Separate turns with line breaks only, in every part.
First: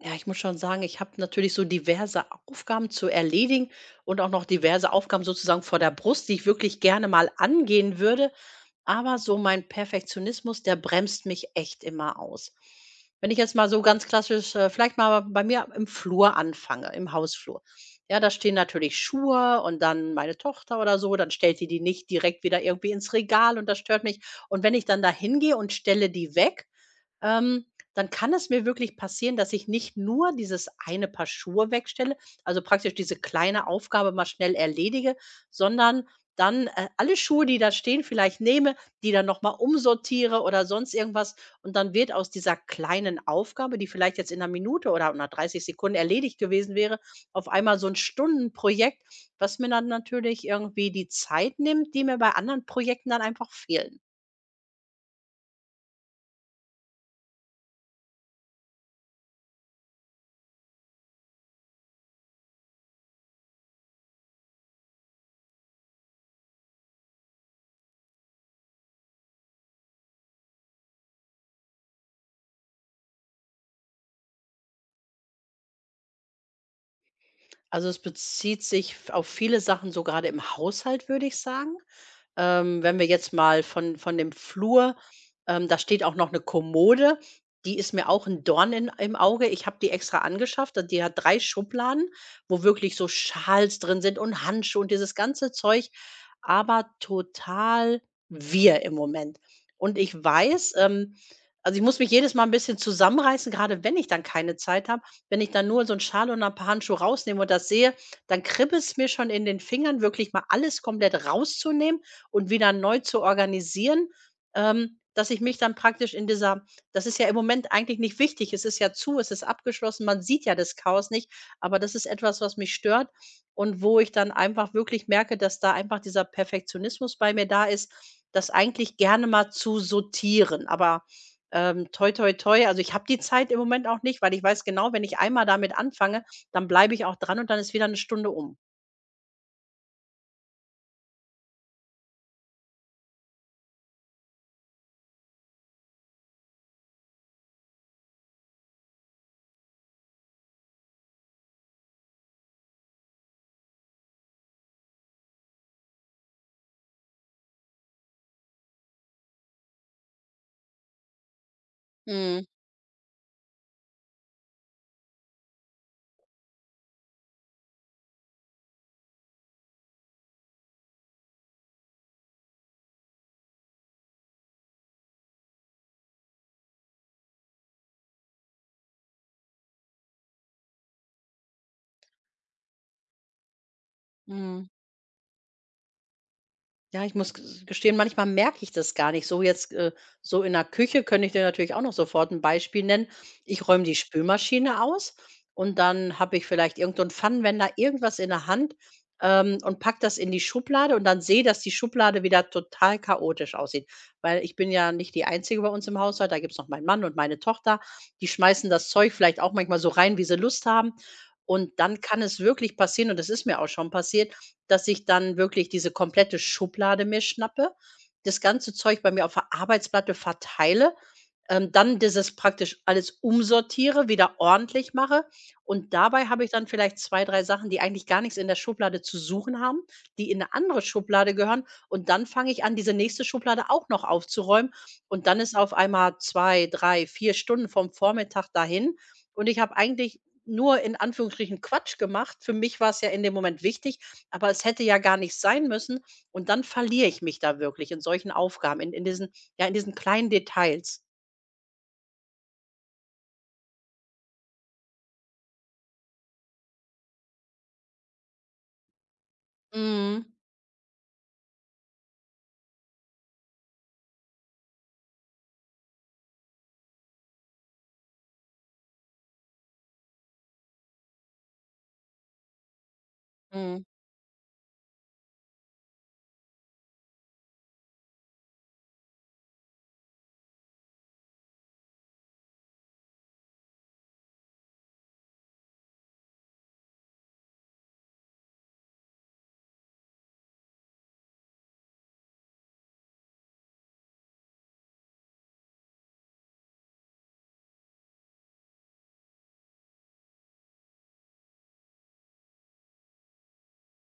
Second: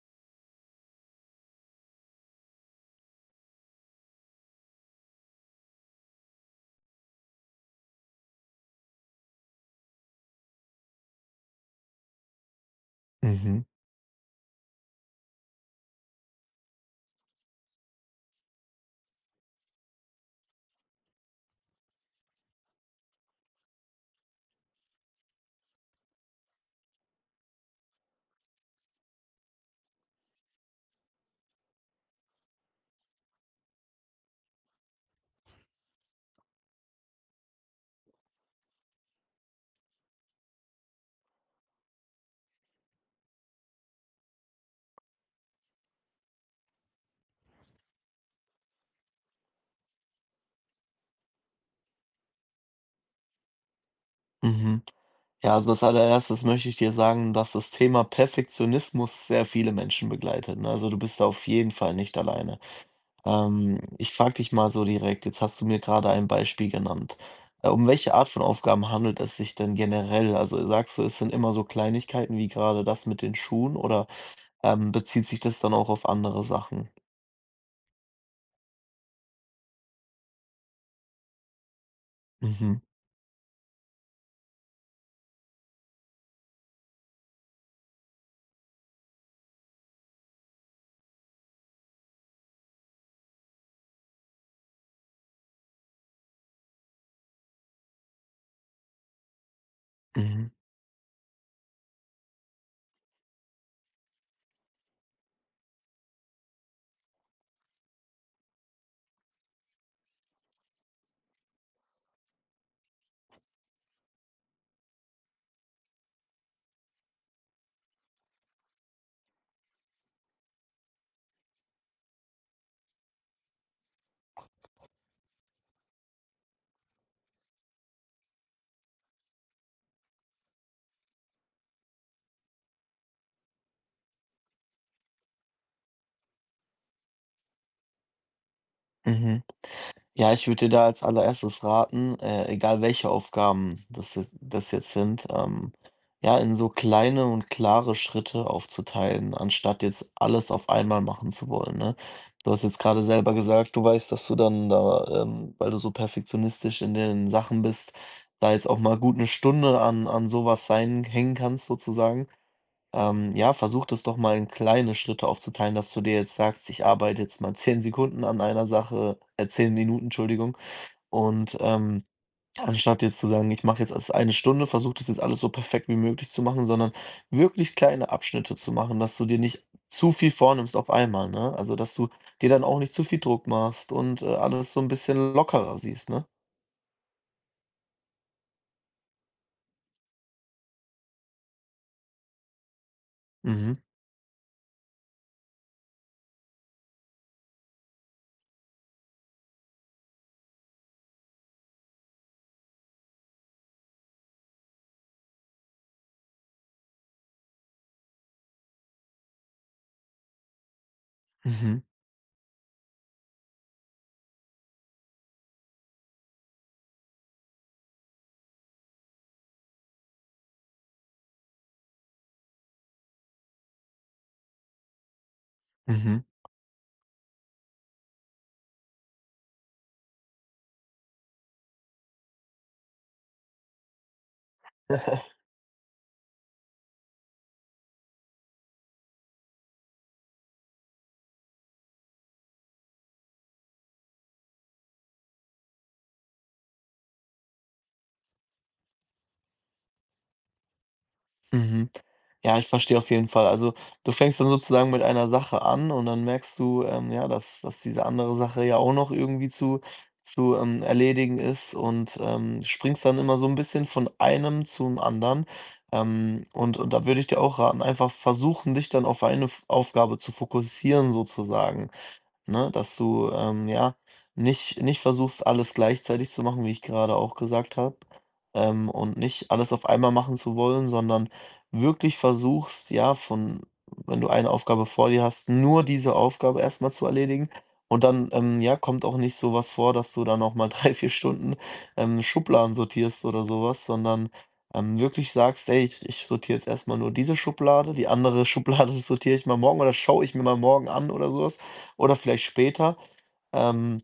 Ja, ich muss schon sagen, ich habe natürlich so diverse Aufgaben zu erledigen und auch noch diverse Aufgaben sozusagen vor der Brust, die ich wirklich gerne mal angehen würde. Aber so mein Perfektionismus, der bremst mich echt immer aus. Wenn ich jetzt
Mhm,
mal so ganz klassisch, vielleicht mal bei mir im Flur anfange, im Hausflur. Ja, da stehen natürlich Schuhe und dann meine Tochter oder so, dann stellt die nicht direkt wieder irgendwie ins Regal und das stört mich. Und wenn ich dann da hingehe und stelle die weg, ähm, dann kann es mir wirklich passieren, dass ich nicht nur dieses eine Paar Schuhe wegstelle, also praktisch diese kleine Aufgabe mal schnell erledige, sondern dann alle Schuhe, die da stehen, vielleicht nehme, die dann nochmal umsortiere oder sonst irgendwas. Und dann wird aus dieser kleinen Aufgabe, die vielleicht jetzt in einer Minute oder in 30 Sekunden erledigt gewesen wäre, auf einmal so ein Stundenprojekt, was mir dann natürlich irgendwie die Zeit nimmt, die mir bei anderen Projekten dann einfach fehlen.
mhm. Ja, also als allererstes möchte ich dir sagen, dass das Thema Perfektionismus sehr viele Menschen begleitet. Ne? Also du bist da auf jeden Fall nicht alleine. Ich frage dich mal so direkt, jetzt hast du mir gerade ein Beispiel genannt. Um welche Art von Aufgaben handelt es sich denn generell? Also sagst du, es sind immer so Kleinigkeiten wie gerade das mit den Schuhen oder bezieht sich das dann auch auf andere Sachen?
Also, es bezieht sich f auf viele Sachen, so gerade im Haushalt, würde ich sagen.
Mhm,
Wenn wir jetzt mal von dem Flur. Da steht auch noch eine Kommode, die ist mir auch ein Dorn in im Auge. Ich habe die extra angeschafft. Da die hat 3 Schubladen, wo wirklich so Schals drin sind und Handschuhe und dieses ganze Zeug, aber total wir im Moment. Und ich
mhm,
weiß, also, ich muss mich jedes Mal ein bisschen zusammenreißen. Gerade wenn ich dann keine Zeit habe. Wenn ich dann nur so 'n Schal und ein paar Handschuhe rausnehme und das sehe, dann kribbelt es mir schon in den Fingern, wirklich mal alles komplett rauszunehmen und wieder neu zu organisieren, dass ich mich dann praktisch in dieser — das ist ja im Moment eigentlich nicht wichtig. Es ist ja zu, es ist abgeschlossen, man sieht ja das Chaos nicht, aber das ist etwas, was mich stört und wo ich dann einfach wirklich merke, dass da einfach dieser Perfektionismus bei mir da ist, das eigentlich gerne mal zu sortieren. Aber, toi, toi, toi, also ich habe die Zeit im Moment auch nicht, weil ich weiß genau, wenn ich einmal damit anfange, dann bleibe ich auch dran und dann ist wieder eine Stunde um.
mhm. Ja, ich würde dir da als allererstes raten, egal welche Aufgaben das jetzt sind, ja, in so kleine und klare Schritte aufzuteilen, anstatt jetzt alles auf einmal machen zu wollen, ne? Du hast jetzt gerade selber gesagt, du weißt, dass du dann da, weil du so perfektionistisch in den Sachen bist, da jetzt auch mal gut eine Stunde an sowas sein, hängen kannst, sozusagen.
Mhm,
Ja, versuch das doch mal in kleine Schritte aufzuteilen, dass du dir jetzt sagst, ich arbeite jetzt mal 10 Sekunden an einer Sache, 10 Minuten, Entschuldigung. Und anstatt jetzt zu sagen, ich mache jetzt erst eine Stunde, versuch das jetzt alles so perfekt wie möglich zu machen, sondern wirklich kleine Abschnitte zu machen, dass du dir nicht zu viel vornimmst auf einmal, ne? Also, dass du dir dann auch nicht zu viel Druck machst und
mhm.
alles so ein bisschen lockerer siehst, ne?
Ja, ich muss gestehen, manchmal merke ich das gar nicht so. Jetzt, so in der Küche könnte ich dir natürlich auch noch sofort ein Beispiel nennen. Ich
Mhm,
räume die Spülmaschine aus und dann habe ich vielleicht irgendeinen Pfannenwender, irgendwas in der Hand, und pack das in die Schublade und dann sehe, dass die Schublade wieder total chaotisch aussieht. Weil ich bin ja nicht die Einzige bei uns im Haushalt, da gibt's noch meinen Mann und meine Tochter. Die schmeißen das Zeug vielleicht auch manchmal so rein, wie sie Lust haben.
mhm,
Und dann kann es wirklich passieren und das ist mir auch schon passiert, dass ich dann wirklich diese komplette Schublade mir schnappe, das ganze Zeug bei mir auf der Arbeitsplatte verteile, dann dieses praktisch alles umsortiere, wieder ordentlich mache. Und
mhm.
dabei habe ich dann vielleicht 2 3 Sachen, die eigentlich gar nichts in der Schublade zu suchen haben, die in eine andere Schublade gehören. Und dann fange ich an, diese nächste Schublade auch noch aufzuräumen. Und dann ist auf einmal 2 3 4 Stunden vom Vormittag dahin. Und ich habe eigentlich nur in Anführungsstrichen Quatsch gemacht. Für mich war es ja in dem Moment wichtig, aber es hätte ja gar nicht sein müssen und dann verliere ich mich da wirklich in solchen Aufgaben, in diesen, ja, in diesen kleinen Details.
Mhm. Ja, ich verstehe auf jeden Fall. Also, du fängst dann sozusagen mit einer Sache an und dann merkst du, ja, dass diese andere Sache ja auch noch irgendwie zu,
Mhm.
zu erledigen ist und springst dann immer so ein bisschen von einem zum anderen. Und da würde ich dir auch raten, einfach versuchen, dich dann auf eine Aufgabe zu fokussieren, sozusagen, ne? Dass du,
Mhm.
ja, nicht versuchst, alles gleichzeitig zu machen, wie ich gerade auch gesagt habe, und nicht alles auf einmal machen zu wollen, sondern wirklich versuchst, ja, von wenn du eine Aufgabe vor dir hast, nur diese Aufgabe erstmal zu erledigen und dann, ja, kommt auch nicht so was vor, dass du dann noch mal 3, 4 Stunden, Schubladen sortierst oder sowas, sondern, wirklich sagst: „Ey, ich sortiere jetzt erstmal nur diese Schublade, die andere Schublade sortiere ich mal morgen oder schaue ich mir mal morgen an" oder sowas oder vielleicht später. Ähm,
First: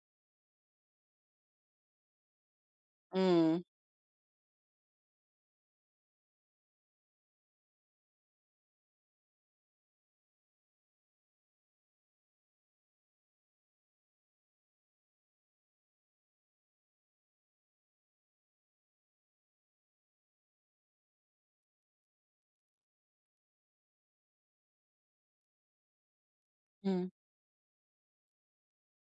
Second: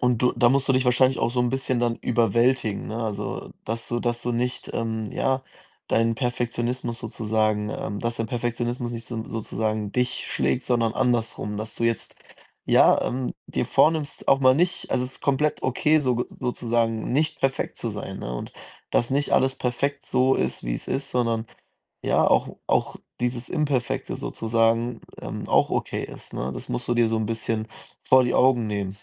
und du da musst du dich wahrscheinlich auch so ein bisschen dann überwältigen, ne? Also,
Mhm.
dass du nicht, ja, deinen Perfektionismus sozusagen, dass dein Perfektionismus nicht so sozusagen dich schlägt, sondern andersrum, dass du jetzt, ja, dir vornimmst, auch mal nicht, also, es ist komplett okay, so sozusagen nicht perfekt zu sein, ne? Und dass nicht alles perfekt so ist, wie es ist, sondern, ja, auch dieses Imperfekte sozusagen, auch okay ist, ne? Das musst du dir
Mhm.
so ein bisschen vor die Augen nehmen.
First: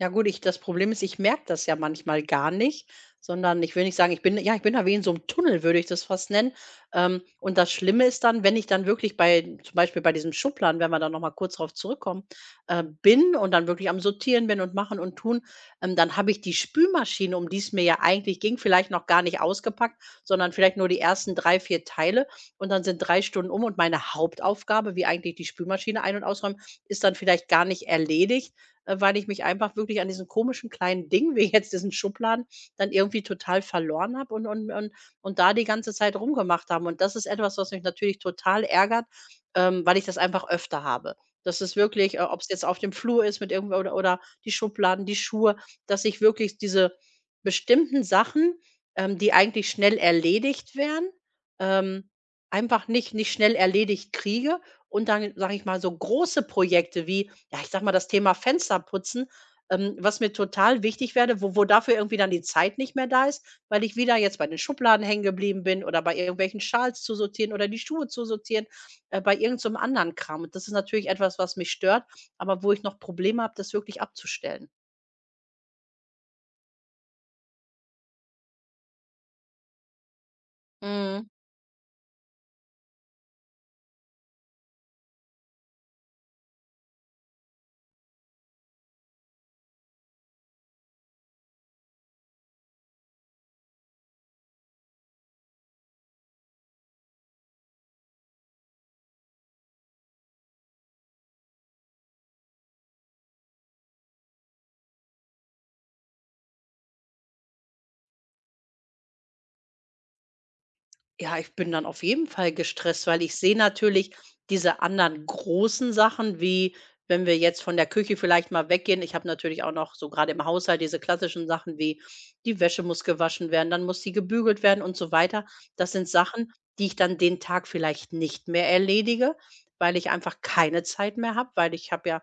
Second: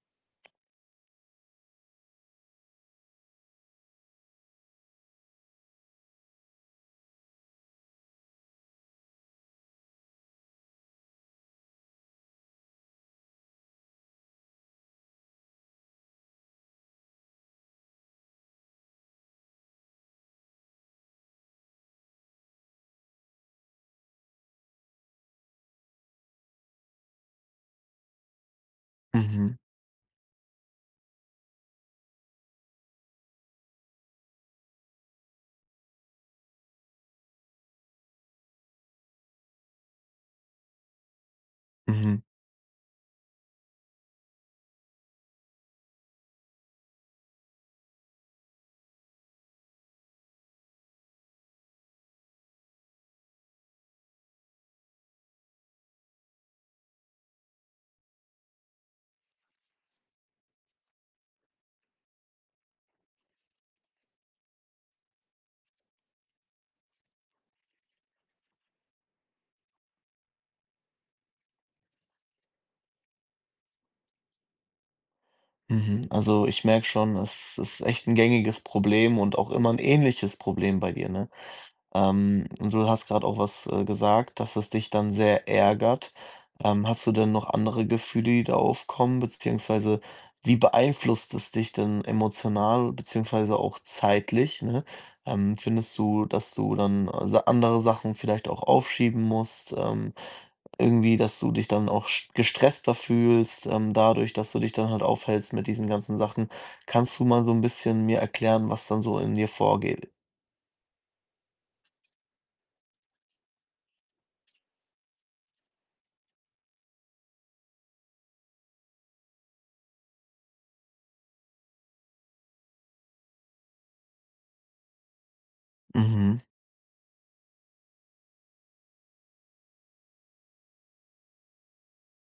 Ja gut, ich das Problem ist, ich merke das ja manchmal gar nicht, sondern ich will nicht sagen, ich bin da wie in so einem Tunnel, würde ich das fast nennen. Und das Schlimme ist dann, wenn ich dann wirklich bei zum Beispiel bei diesem Schubladen, wenn wir da noch mal kurz drauf zurückkommen, bin und dann wirklich am Sortieren bin und machen und tun, dann habe ich die Spülmaschine, um die es mir ja eigentlich ging, vielleicht noch gar nicht ausgepackt, sondern vielleicht nur die ersten 3 4 Teile und dann sind 3 Stunden um und meine Hauptaufgabe, wie eigentlich die Spülmaschine ein und ausräumen, ist dann vielleicht gar nicht erledigt, weil ich mich
Mhm.
einfach wirklich an diesen komischen kleinen Dingen, wie jetzt diesen Schubladen, dann irgendwie total verloren habe und da die ganze Zeit rumgemacht haben. Und das ist etwas, was mich natürlich total ärgert, weil ich das einfach öfter habe. Das ist wirklich,
Mhm,
ob es jetzt auf dem Flur ist mit irgendwo oder die Schubladen, die Schuhe, dass ich wirklich diese bestimmten Sachen, die eigentlich schnell erledigt werden, ähm, einfach nicht schnell erledigt kriege. Und dann, sage ich mal, so große Projekte wie ja, ich sage mal, das Thema Fensterputzen, was mir total wichtig werde, wo dafür irgendwie dann die Zeit nicht mehr da ist, weil ich wieder jetzt bei den Schubladen hängen geblieben bin oder bei irgendwelchen Schals zu sortieren oder die Schuhe zu sortieren, bei irgendeinem so 'nem anderen Kram. Und das ist natürlich etwas, was mich stört, aber wo ich noch Probleme habe, das wirklich abzustellen.
mhm. Also, ich merke schon, es ist echt ein gängiges Problem und auch immer ein ähnliches Problem bei dir,
Mhm.
ne? Und du hast gerade auch was, gesagt, dass es dich dann sehr ärgert. Hast du denn noch andere Gefühle, die da aufkommen, beziehungsweise wie beeinflusst es dich denn emotional, beziehungsweise auch zeitlich, ne? Findest du, dass du dann, sa andere Sachen vielleicht auch aufschieben musst, irgendwie, dass du dich dann auch sch gestresster fühlst, dadurch, dass du dich dann halt aufhältst mit diesen ganzen Sachen? Kannst du mal so ein bisschen mir erklären, was dann so in dir vorgeht?
Ja, ich bin dann auf jeden Fall gestresst, weil ich sehe natürlich diese anderen großen Sachen, wie wenn wir jetzt von der Küche vielleicht mal weggehen. Ich habe natürlich auch noch so gerade im Haushalt diese klassischen Sachen wie die Wäsche muss gewaschen werden, dann muss sie gebügelt werden und so weiter. Das sind
Mhm,
Sachen, die ich dann den Tag vielleicht nicht mehr erledige, weil ich einfach keine Zeit mehr habe, weil ich habe ja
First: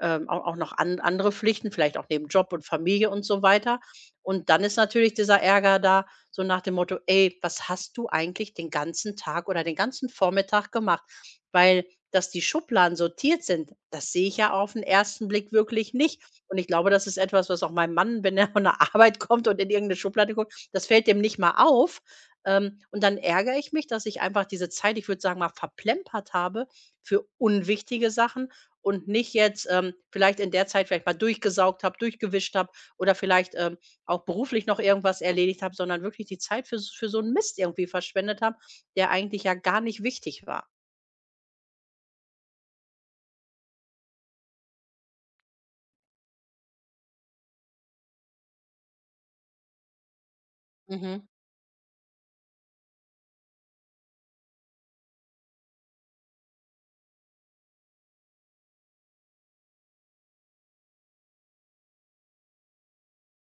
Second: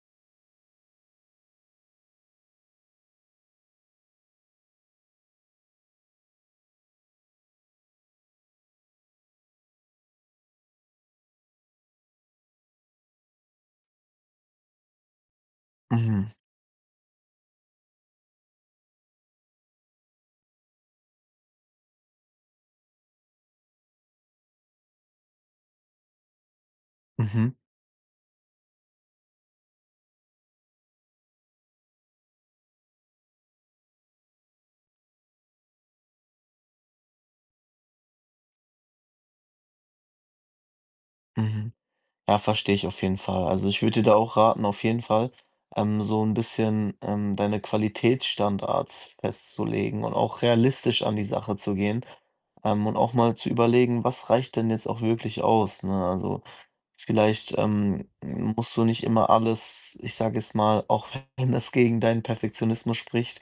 auch noch andere Pflichten, vielleicht auch neben Job und Familie und so weiter. Und dann ist natürlich dieser Ärger da, so nach dem Motto: „Ey, was hast du eigentlich den ganzen Tag oder den ganzen Vormittag gemacht?" Weil, dass die Schubladen sortiert sind, das sehe ich ja auf den ersten Blick wirklich nicht.
mhm.
Und ich glaube, das ist etwas, was auch meinem Mann, wenn er von der Arbeit kommt und in irgendeine Schublade guckt, das fällt dem nicht mal auf. Und dann ärgere ich mich, dass ich einfach diese Zeit, ich würde sagen mal, verplempert habe für
Mhm,
unwichtige Sachen und nicht jetzt, vielleicht in der Zeit vielleicht mal durchgesaugt habe, durchgewischt habe oder vielleicht, auch beruflich noch irgendwas erledigt habe, sondern wirklich die Zeit für so einen Mist irgendwie verschwendet habe, der eigentlich ja gar nicht wichtig war.
mhm. Ja, verstehe ich auf jeden Fall. Also, ich würde dir da auch raten, auf jeden Fall so ein bisschen, deine Qualitätsstandards festzulegen und auch realistisch an die
Mhm.
Sache zu gehen, und auch mal zu überlegen, was reicht denn jetzt auch wirklich aus, ne? Also vielleicht, musst du nicht immer alles, ich sage jetzt mal, auch, wenn es gegen deinen Perfektionismus spricht,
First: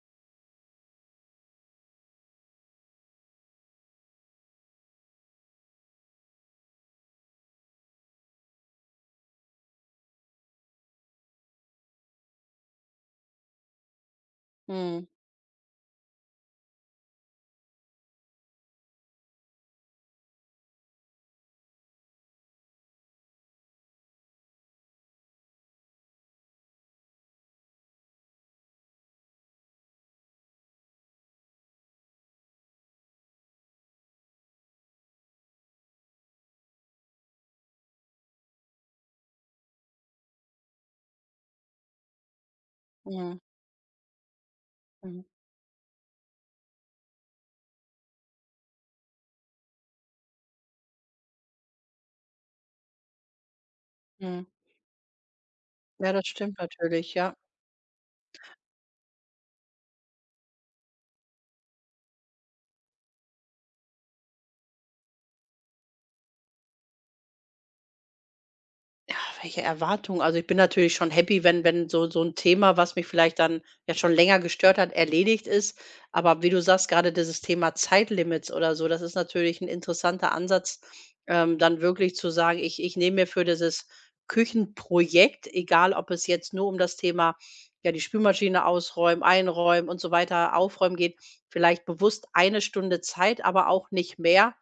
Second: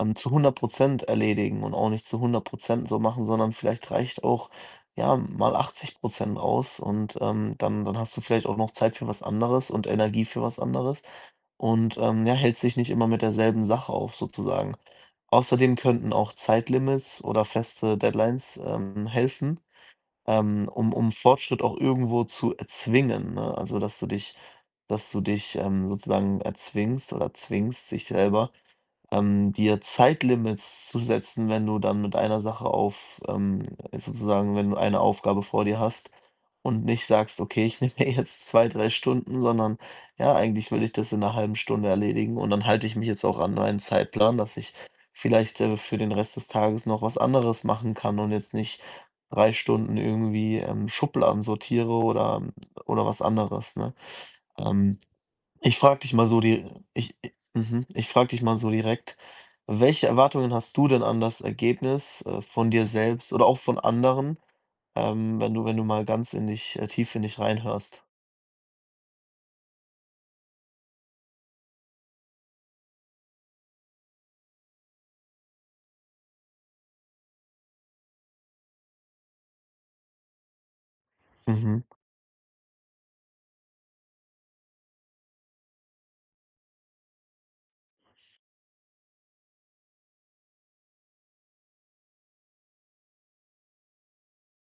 zu 100 erledigen und auch nicht zu 100 so machen, sondern vielleicht reicht auch, ja, mal 80 aus, und dann hast du vielleicht auch noch Zeit für was anderes und Energie für was anderes und, ja, hältst dich nicht immer mit derselben Sache auf sozusagen.
Mhm.
Außerdem könnten auch Zeitlimits oder feste Deadlines, helfen, um Fortschritt auch irgendwo zu erzwingen, ne? Also, dass du dich, sozusagen erzwingst oder zwingst, sich selber, dir Zeitlimits zu setzen, wenn du dann mit einer Sache auf, sozusagen, wenn du eine Aufgabe vor dir hast und nicht sagst, okay, ich nehme mir jetzt 2, 3 Stunden, sondern ja, eigentlich will ich das in einer halben Stunde erledigen, und dann halte ich mich jetzt
Mhm.
auch an meinen Zeitplan, dass ich
Mhm. Mhm.
vielleicht für den Rest des Tages noch was anderes machen kann und jetzt nicht 3 Stunden irgendwie Schubladen sortiere oder was anderes, ne?
Mhm.
Ähm, ich frage
Ja,
dich
das
mal so
stimmt
die
natürlich,
ich
ja.
mhm, ich frage dich mal so direkt, welche Erwartungen hast du denn an das Ergebnis, von dir selbst oder auch von anderen, wenn du mal ganz in dich, tief in dich reinhörst?
Welche Erwartungen? Also, ich bin natürlich schon happy, wenn wenn so ein Thema, was mich vielleicht dann ja schon länger gestört hat, erledigt ist. Aber wie du sagst, gerade, dieses Thema Zeitlimits oder so, das ist natürlich ein interessanter Ansatz, dann
Mhm.
wirklich zu sagen: „Ich nehme mir für dieses Küchenprojekt", egal ob es jetzt nur um das Thema, ja, die Spülmaschine ausräumen, einräumen und so weiter, aufräumen geht, vielleicht bewusst eine Stunde Zeit, aber auch nicht mehr,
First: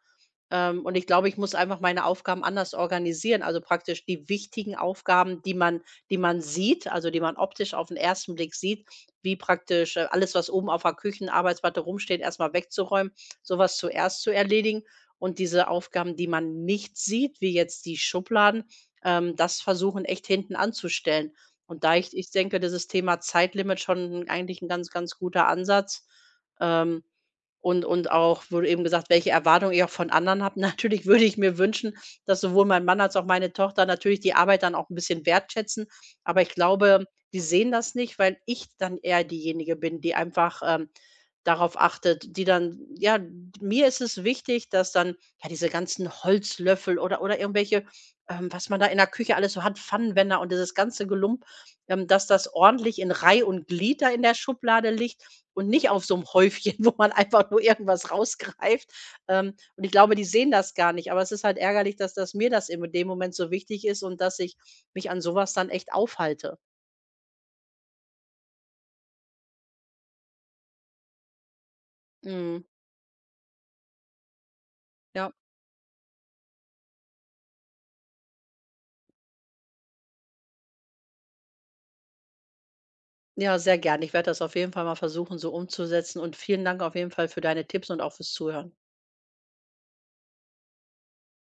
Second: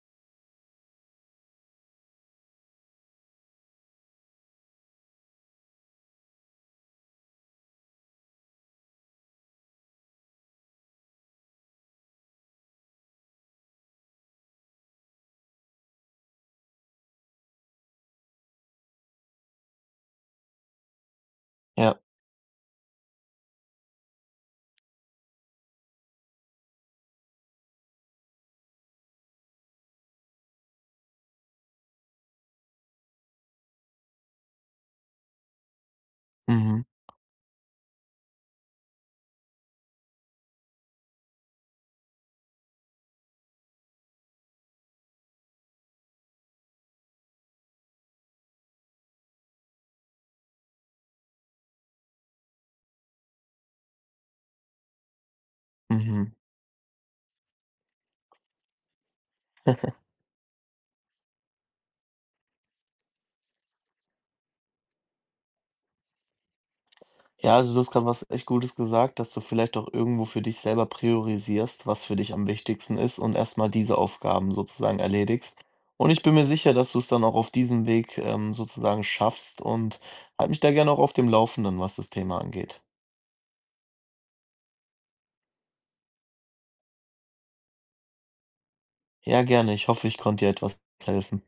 und ich glaube, ich muss einfach meine Aufgaben anders organisieren. Also praktisch die wichtigen Aufgaben, die man sieht, also die man optisch auf den ersten Blick sieht, wie praktisch alles, was oben auf der Küchenarbeitsplatte rumsteht, erstmal wegzuräumen, sowas zuerst zu erledigen. Und diese Aufgaben, die man nicht sieht, wie jetzt die Schubladen, das versuchen echt hinten anzustellen. Und da
Ja.
ich denke, dieses Thema Zeitlimit schon eigentlich ein ganz, ganz guter Ansatz. Ähm, und auch wurde eben gesagt, welche Erwartungen ich auch von anderen habe. Natürlich würde ich mir wünschen, dass sowohl mein Mann als auch meine Tochter natürlich die Arbeit dann auch ein bisschen wertschätzen. Aber ich
Mhm.
glaube, die sehen das nicht, weil ich dann eher diejenige bin, die einfach, darauf achtet, die dann ja, mir ist es wichtig, dass dann ja, diese ganzen Holzlöffel oder irgendwelche, was man da in der Küche alles so hat, Pfannenwender und dieses ganze Gelump, dass das ordentlich in Reih und Glied da in der Schublade liegt und nicht auf so einem
Mhm.
Häufchen, wo man einfach nur irgendwas rausgreift. Und ich glaube, die sehen das gar nicht, aber es ist halt ärgerlich, dass mir das im in dem Moment so wichtig ist und dass ich mich an sowas dann echt aufhalte.
Ja, also du hast gerade was echt Gutes gesagt, dass du vielleicht auch irgendwo für dich selber priorisierst, was für dich am
Mhm.
wichtigsten ist und erstmal diese Aufgaben sozusagen
Ja.
erledigst. Und ich bin mir sicher, dass du es dann auch auf diesem Weg, sozusagen schaffst, und halt mich da gerne auch auf dem Laufenden, was das Thema angeht.
Ja, sehr gern. Ich werde das auf jeden Fall mal versuchen, so umzusetzen und vielen Dank auf jeden Fall für deine Tipps und auch fürs Zuhören.
Ja, gerne. Ich hoffe, ich konnte dir etwas helfen.